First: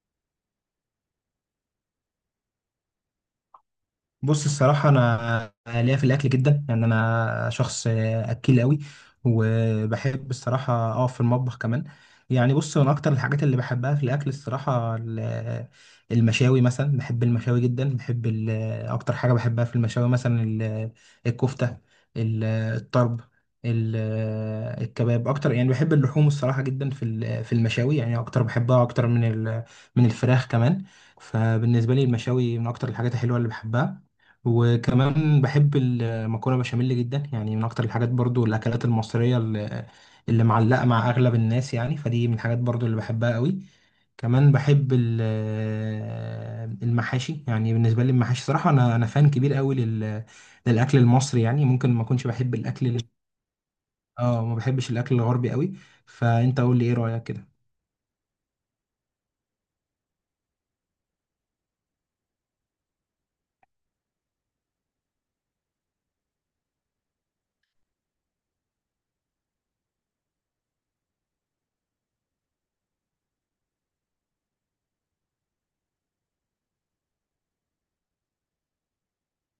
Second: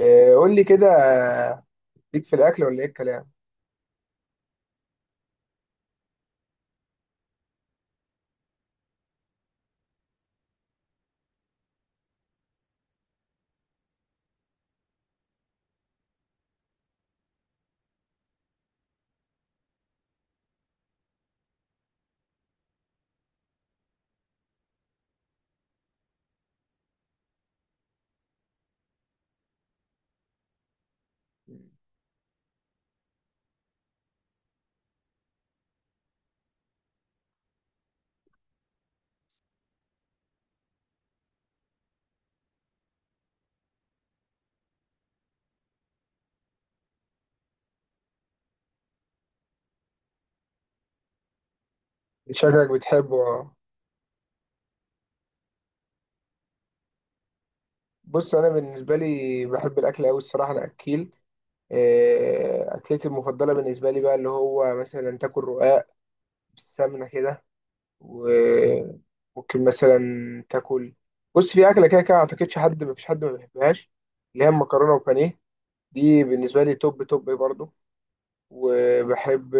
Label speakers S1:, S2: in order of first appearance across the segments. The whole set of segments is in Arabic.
S1: إيه، قول لي كده. ليك في الأكل ولا إيه الكلام؟
S2: بص، الصراحة أنا ليا في الأكل جدا، يعني أنا شخص أكيل أوي، وبحب الصراحة أقف في المطبخ كمان. يعني بص، أنا أكتر الحاجات اللي بحبها في الأكل الصراحة المشاوي، مثلا بحب المشاوي جدا، بحب أكتر حاجة بحبها في المشاوي مثلا الكفتة، ال- الطرب، ال- الكباب أكتر، يعني بحب اللحوم الصراحة جدا في المشاوي، يعني أكتر بحبها أكتر من الفراخ كمان. فبالنسبة لي المشاوي من أكتر الحاجات الحلوة اللي بحبها، وكمان بحب المكرونه بشاميل جدا، يعني من اكتر الحاجات برضو الاكلات المصريه اللي معلقه مع اغلب الناس، يعني فدي من الحاجات برضو اللي بحبها قوي. كمان بحب المحاشي، يعني بالنسبه لي المحاشي صراحه، انا فان كبير قوي للاكل المصري، يعني ممكن ما اكونش بحب
S1: شكلك
S2: الاكل
S1: بتحبه. آه.
S2: ما بحبش الاكل الغربي قوي. فانت قول لي ايه رايك كده؟
S1: بص، أنا بالنسبة لي بحب الأكل أوي الصراحة. أنا أكيل إيه، أكلتي المفضلة بالنسبة لي بقى اللي هو مثلا تاكل رقاق بالسمنة كده، وممكن مثلا تاكل. بص، في أكلة كده كده أعتقدش حد، مفيش حد ما بيحبهاش، اللي هي المكرونة وبانيه. دي بالنسبة لي توب توب برضه. وبحب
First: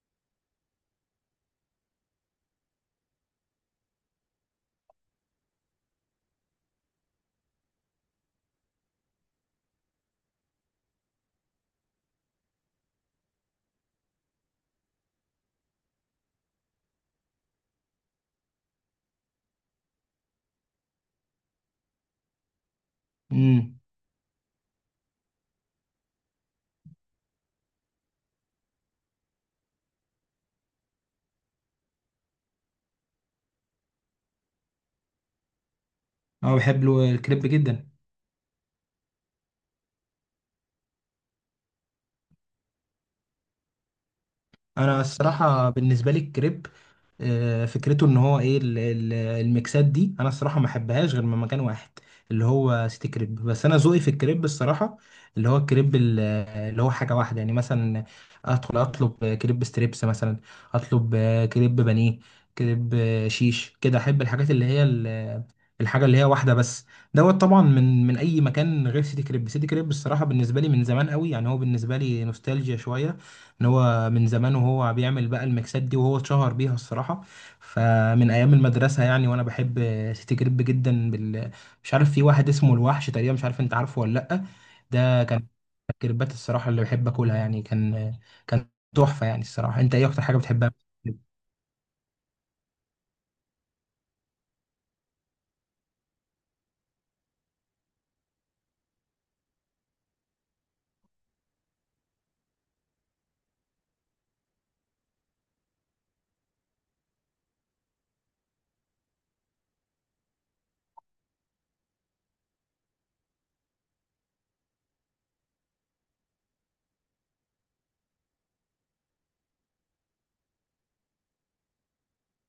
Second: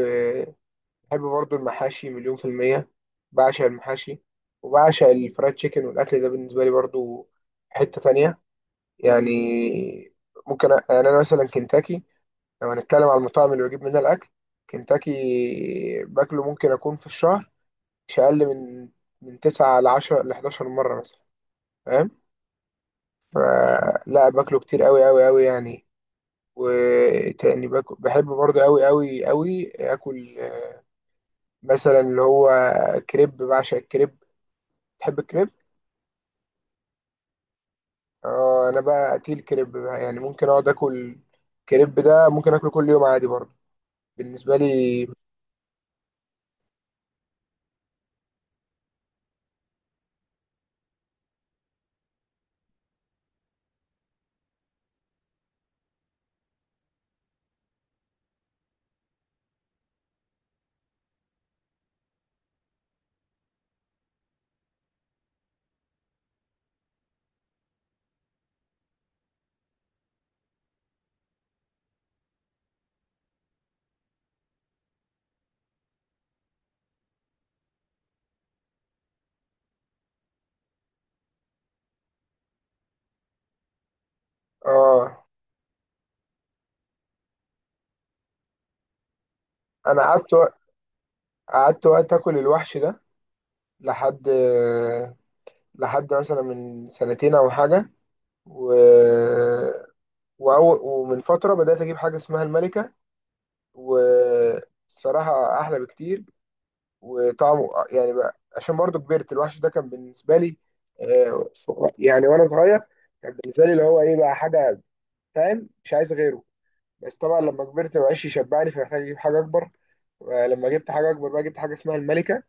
S1: بحب برضو المحاشي مليون في المية. بعشق المحاشي. وبعشق الفرايد تشيكن والأكل ده بالنسبة لي برضو حتة تانية يعني. ممكن يعني أنا مثلا كنتاكي، لو هنتكلم على المطاعم اللي بجيب منها الأكل. كنتاكي باكله ممكن أكون في الشهر مش أقل من 9 ل10 ل11 مرة مثلا. فاهم؟
S2: امم.
S1: فلا، باكله كتير أوي أوي أوي يعني. وتاني باكل، بحب برضو أوي أوي أوي آكل مثلا اللي هو كريب. بعشق الكريب. تحب الكريب؟
S2: اه، بحب له الكريب جدا.
S1: اه، انا بقى قتيل كريب بقى، يعني ممكن اقعد اكل كريب. ده ممكن اكله كل يوم عادي برضه، بالنسبه
S2: انا
S1: لي.
S2: الصراحه بالنسبه لي الكريب، فكرته ان هو ايه الميكسات دي، انا الصراحه ما احبهاش غير من مكان واحد اللي هو سيتي كريب، بس انا ذوقي في الكريب الصراحه اللي هو الكريب، اللي هو حاجه واحده، يعني مثلا ادخل اطلب كريب ستريبس مثلا، اطلب كريب بانيه، كريب شيش كده، احب الحاجات الحاجه اللي هي واحده بس دوت. طبعا من اي مكان غير سيتي كريب. سيتي كريب الصراحه بالنسبه لي من زمان قوي، يعني هو بالنسبه لي نوستالجيا شويه، ان هو من زمان وهو بيعمل بقى الميكسات دي وهو اتشهر بيها الصراحة. فمن ايام المدرسة يعني، وانا بحب سيتي جريب جدا مش عارف في واحد اسمه الوحش تقريبا، مش عارف انت عارفه ولا لأ؟ ده
S1: اه،
S2: كان الكريبات الصراحة اللي بحب اكلها، يعني كان تحفة، يعني الصراحة انت
S1: انا
S2: ايه اكتر
S1: قعدت
S2: حاجة بتحبها؟
S1: قعدت وقت اكل الوحش ده لحد لحد مثلا من سنتين او حاجه. و... ومن فتره بدات اجيب حاجه اسمها الملكه. والصراحه احلى بكتير. وطعمه يعني بقى عشان برضه كبرت. الوحش ده كان بالنسبه لي آه، يعني وانا صغير، كان بالنسبه لي اللي هو ايه بقى حاجه، فاهم؟ مش عايز غيره. بس طبعا لما كبرت مبقاش يشبعني، فمحتاج اجيب حاجه اكبر. لما جبت حاجه اكبر بقى، جبت حاجه اسمها الملكه.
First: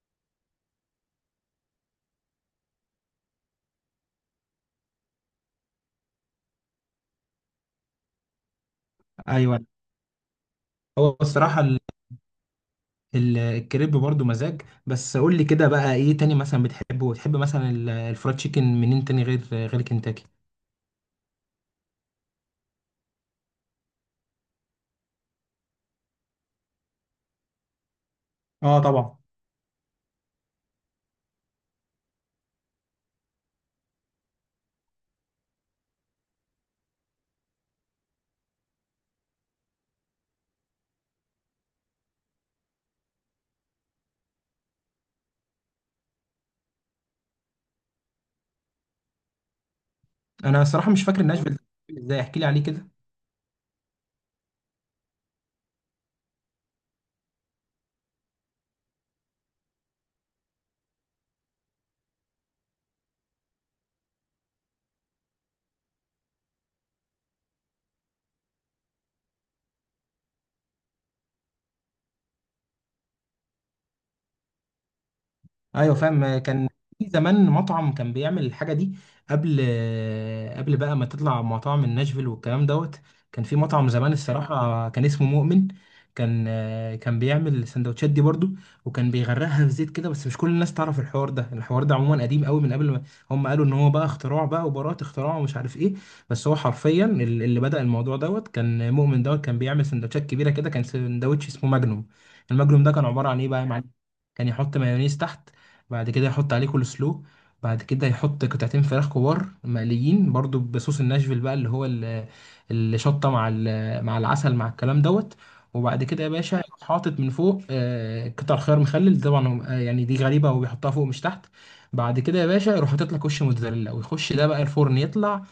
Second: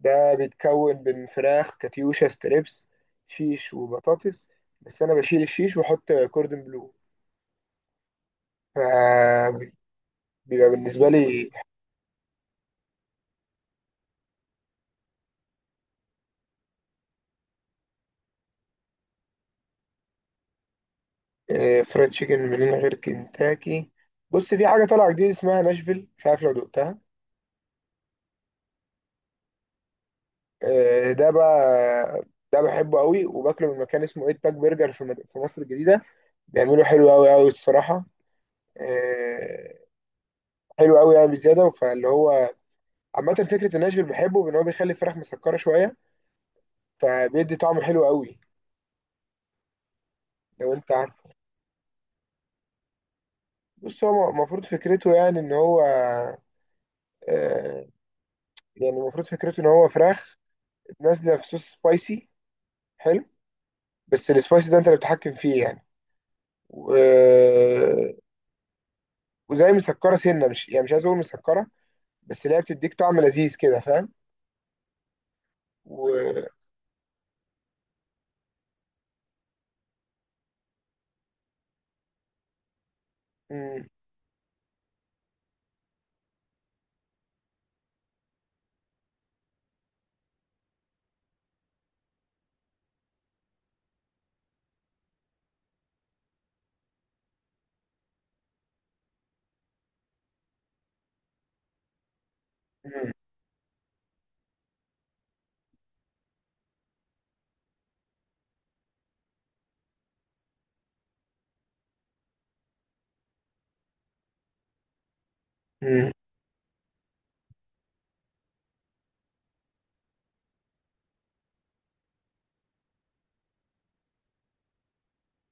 S1: ده بيتكون من فراخ كاتيوشا ستريبس، شيش وبطاطس، بس انا بشيل الشيش واحط كوردن بلو،
S2: ايوه.
S1: فبيبقى بالنسبه
S2: هو
S1: لي.
S2: الصراحة الكريب برضو مزاج، بس قول لي كده بقى، ايه تاني مثلا بتحبه، وتحب مثلا الفرايد تشيكن منين تاني غير كنتاكي؟
S1: فرايد تشيكن من غير كنتاكي. بص، في حاجه طالعه جديده اسمها ناشفيل، مش عارف لو دقتها.
S2: اه، طبعا.
S1: ده بقى ده بحبه قوي، وباكله من مكان اسمه ايت باك برجر في في مصر الجديده. بيعملوا حلو قوي قوي الصراحه. آه، حلو قوي يعني بزياده، فاللي هو عامه فكره الناشفيل، بحبه ان هو بيخلي الفراخ مسكره شويه، فبيدي طعم حلو قوي.
S2: انا
S1: لو انت
S2: الصراحه مش فاكر
S1: عارفه.
S2: ناشفيل، ازاي احكي لي عليه كده.
S1: بص، هو المفروض فكرته يعني ان هو آه، يعني المفروض فكرته ان هو فراخ نازله في صوص سبايسي حلو، بس السبايسي ده انت اللي بتتحكم فيه يعني. و... وزي مسكره سنه، مش يعني مش عايز اقول مسكره، بس اللي هي بتديك طعم لذيذ كده، فاهم؟
S2: ايوه، فاهم.
S1: و
S2: كان في زمان مطعم كان بيعمل الحاجه دي، قبل قبل بقى ما تطلع مطاعم الناشفيل والكلام دوت. كان في
S1: مم.
S2: مطعم زمان الصراحه كان اسمه مؤمن، كان كان بيعمل السندوتشات دي برضو، وكان بيغرقها في زيت كده، بس مش كل الناس تعرف الحوار ده، الحوار ده عموما قديم قوي، من قبل ما هم قالوا ان هو بقى اختراع بقى وبراءة اختراع ومش عارف ايه. بس هو حرفيا اللي بدأ الموضوع دوت كان مؤمن دوت، كان بيعمل سندوتشات كبيره كده، كان سندوتش اسمه ماجنوم. الماجنوم ده كان
S1: مم.
S2: عباره عن ايه بقى يا معلم؟ كان يحط مايونيز تحت، بعد كده يحط عليه كول سلو، بعد كده يحط قطعتين فراخ كبار مقليين برضو بصوص الناشفيل بقى، اللي هو الشطة مع العسل مع الكلام دوت. وبعد
S1: مم.
S2: كده يا باشا يروح حاطط من فوق قطع خيار مخلل، طبعا يعني دي غريبة، هو بيحطها فوق مش تحت. بعد كده يا باشا يروح حاطط لك وش موتزاريلا ويخش ده بقى الفرن يطلع.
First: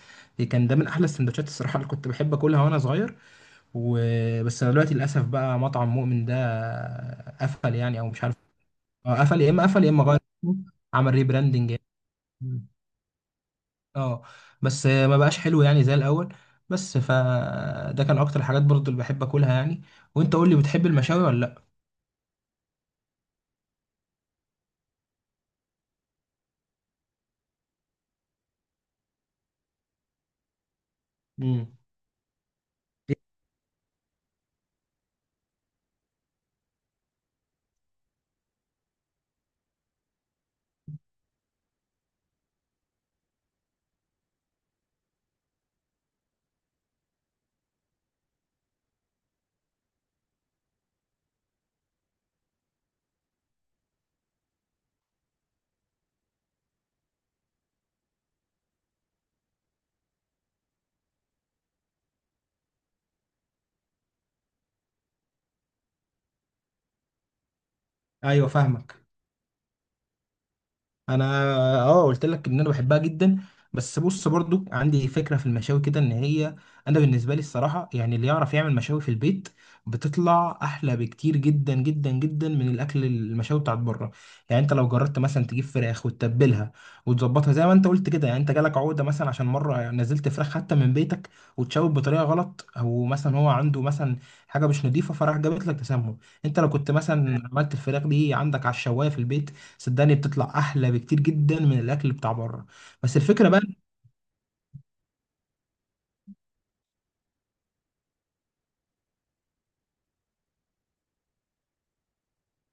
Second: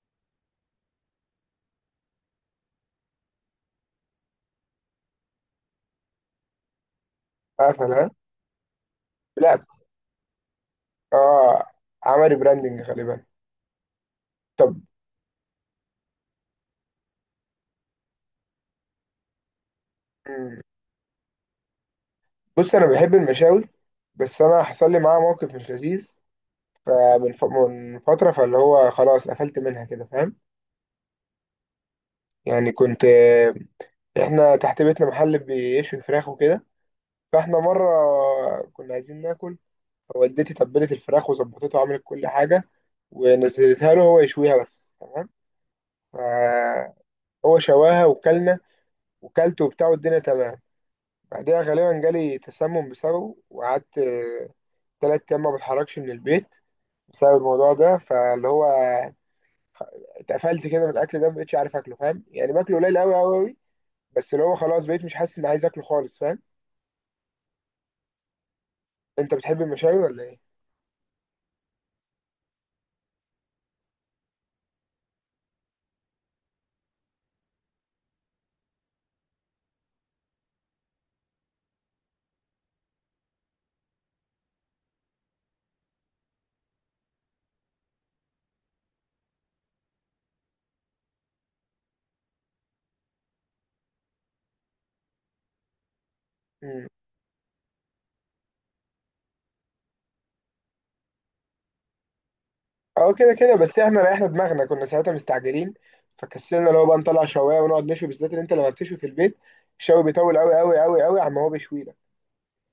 S2: كان ده من احلى السندوتشات الصراحه اللي كنت بحب اكلها وانا صغير. وبس انا دلوقتي للاسف بقى مطعم مؤمن ده قفل
S1: قفل،
S2: يعني، او
S1: ها؟
S2: مش عارف. آه، قفل، يا
S1: لا.
S2: اما قفل يا اما غير اسمه، عمل ريبراندنج
S1: اه،
S2: يعني.
S1: عمل
S2: مم.
S1: براندنج غالبا.
S2: اه.
S1: طب.
S2: بس ما بقاش حلو يعني زي الاول. بس فده كان اكتر الحاجات برضو اللي بحب اكلها يعني. وانت قول لي،
S1: مم،
S2: بتحب المشاوي ولا لا؟
S1: بص انا بحب المشاوي، بس انا حصل لي معاها موقف مش لذيذ من فتره، فاللي هو خلاص قفلت منها كده، فاهم؟
S2: امم.
S1: يعني كنت. احنا تحت بيتنا محل بيشوي فراخ وكده، فاحنا مره كنا عايزين ناكل، فوالدتي تبلت الفراخ وظبطتها وعملت كل حاجه، ونزلتها له هو يشويها بس تمام، فهو شواها وكلنا، وكلت وبتاع والدنيا تمام. بعدها غالبا جالي تسمم بسببه، وقعدت 3 أيام ما بتحركش من البيت بسبب الموضوع ده، فاللي هو اتقفلت كده من الأكل ده، مبقتش عارف أكله، فاهم؟ يعني باكله قليل أوي أوي أوي، بس اللي هو خلاص بقيت مش حاسس إني عايز أكله خالص، فاهم؟
S2: ايوه، فاهمك.
S1: أنت بتحب المشاوي ولا إيه؟
S2: انا، اه قلت لك ان انا بحبها جدا، بس بص برضو عندي فكره في المشاوي كده، ان هي، انا بالنسبه لي الصراحه، يعني اللي يعرف يعمل مشاوي في البيت بتطلع احلى بكتير جدا جدا جدا من الاكل المشاوي بتاعت بره. يعني انت لو جربت مثلا تجيب فراخ وتتبلها وتظبطها زي ما انت قلت كده، يعني انت جالك عقده مثلا عشان مره نزلت فراخ حتى من بيتك وتشوي بطريقه غلط، او مثلا هو عنده مثلا حاجه مش نظيفه فراح جابت لك تسمم. انت لو
S1: مم.
S2: كنت مثلا عملت الفراخ دي عندك على الشوايه في البيت، صدقني بتطلع احلى بكتير جدا من الاكل بتاع بره.
S1: أه،
S2: بس
S1: كده
S2: الفكره
S1: كده.
S2: بقى،
S1: بس إحنا ريحنا دماغنا، كنا ساعتها مستعجلين، فكسلنا اللي هو بقى نطلع شواية ونقعد نشوي، بالذات إن أنت لما بتشوي في البيت الشوي بيطول أوي أوي أوي أوي عما هو بيشوي لك.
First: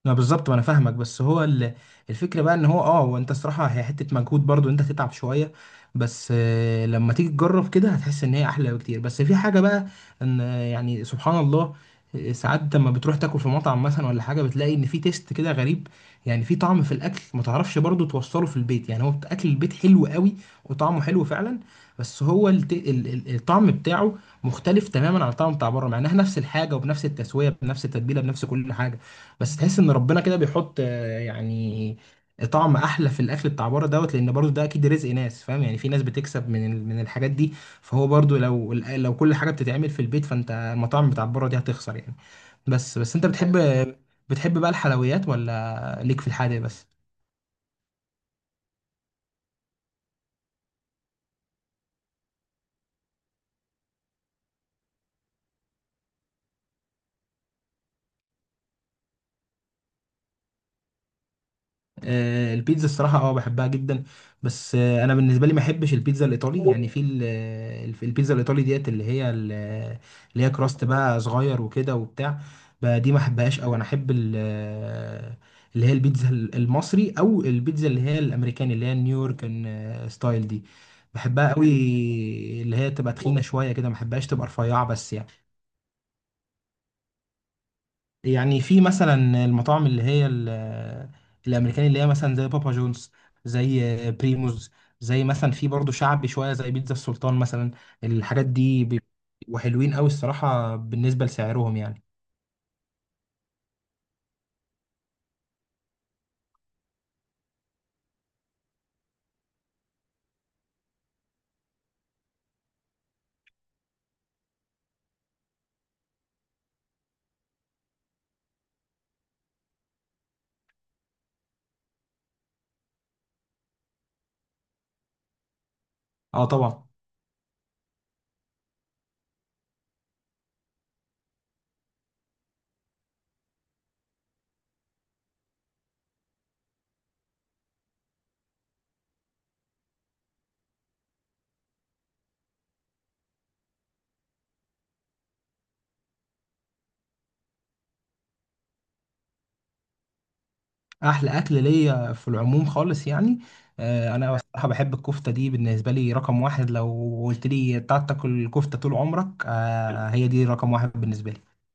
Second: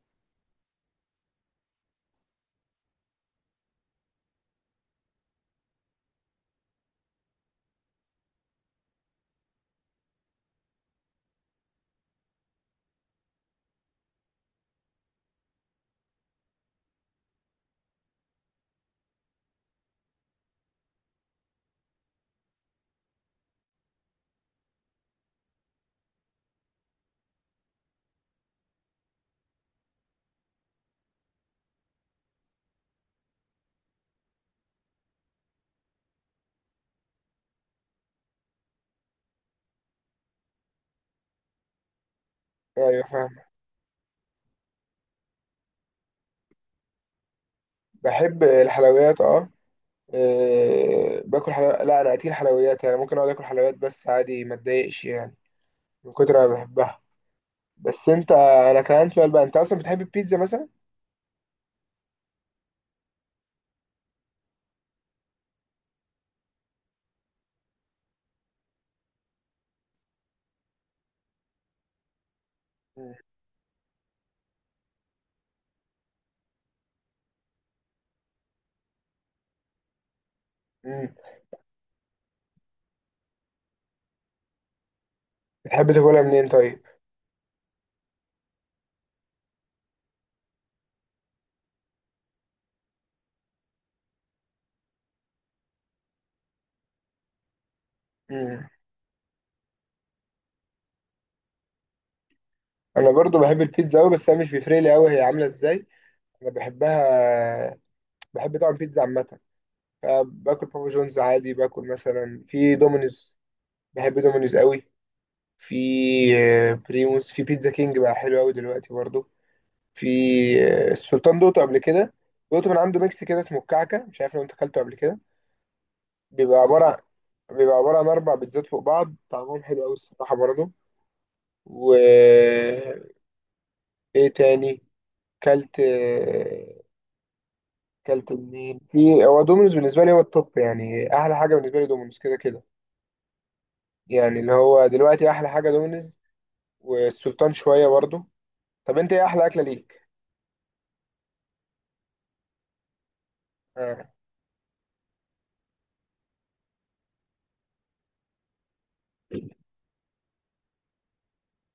S2: لا بالظبط ما انا فاهمك، بس هو الفكره بقى ان هو، وانت الصراحه هي حته مجهود برضو، انت تتعب شويه، بس لما تيجي تجرب كده هتحس ان هي احلى بكتير. بس في حاجه بقى، ان يعني سبحان الله، ساعات لما بتروح تاكل في مطعم مثلا ولا حاجه بتلاقي ان في تيست كده غريب، يعني في طعم في الاكل ما تعرفش برضو توصله في البيت، يعني هو اكل البيت حلو قوي وطعمه حلو فعلا، بس هو الطعم بتاعه مختلف تماما عن الطعم بتاع بره، مع انها نفس الحاجه وبنفس التسويه بنفس التتبيله بنفس كل حاجه. بس تحس ان ربنا كده بيحط يعني طعم احلى في الاكل بتاع بره دوت، لان برضو ده اكيد رزق ناس، فاهم يعني في ناس بتكسب من الحاجات دي، فهو برضو لو كل حاجه بتتعمل في البيت فانت المطاعم بتاع بره دي هتخسر يعني. بس
S1: أيوه
S2: بس انت
S1: فاهم.
S2: بتحب، أيوة. بتحب بقى الحلويات ولا ليك في الحادق بس؟
S1: بحب الحلويات، أه. أه، باكل حلويات. لا، انا اكل حلويات يعني، ممكن اقعد اكل حلويات بس عادي ما اتضايقش يعني، من كتر ما بحبها. بس انت، انا كان عندي سؤال بقى، انت اصلا بتحب البيتزا مثلا؟
S2: آه، البيتزا الصراحة، بحبها جدا، بس انا بالنسبة لي ما احبش البيتزا الايطالي، يعني في البيتزا الايطالي ديت، اللي هي كراست بقى صغير وكده وبتاع، دي
S1: مم.
S2: ما احبهاش، او انا احب اللي هي البيتزا المصري، او البيتزا اللي هي الامريكاني، اللي هي النيويورك ستايل دي
S1: مم.
S2: بحبها قوي، اللي هي تبقى تخينة شوية كده، ما احبهاش تبقى رفيعة بس، يعني
S1: بتحب تاكلها منين طيب؟
S2: يعني في مثلا المطاعم الامريكاني، اللي هي مثلا زي بابا جونز، زي بريموز، زي مثلا في برضه شعبي شويه زي بيتزا السلطان مثلا، الحاجات
S1: مم.
S2: دي وحلوين قوي الصراحه بالنسبه لسعرهم يعني.
S1: انا برضو بحب البيتزا قوي، بس انا مش بيفرق لي قوي هي عامله ازاي. انا بحبها. بحب طبعا بيتزا عامه، فباكل بابا جونز عادي، باكل مثلا في دومينوز. بحب دومينوز قوي. في بريموس، في بيتزا كينج بقى حلو قوي دلوقتي برضو. في السلطان دوتو قبل كده، دوتو من عنده ميكس كده اسمه الكعكه، مش عارف لو انت اكلته قبل كده.
S2: اه،
S1: بيبقى عباره
S2: طبعا.
S1: عن بيبقى عباره عن اربع بيتزات فوق بعض، طعمهم حلو قوي الصراحه برضه. و ايه تاني، كلت كلت منين. في هو دومينوز بالنسبه لي هو التوب يعني، احلى حاجه بالنسبه لي دومينوز كده كده. يعني اللي هو دلوقتي احلى حاجه دومينوز والسلطان شويه برضه. طب انت ايه احلى اكله ليك؟
S2: احلى اكل ليا في العموم خالص يعني،
S1: آه.
S2: انا بصراحه بحب الكفته دي، بالنسبه لي رقم واحد، لو قلت لي تعال تاكل الكفته طول عمرك، هي دي رقم واحد بالنسبه لي.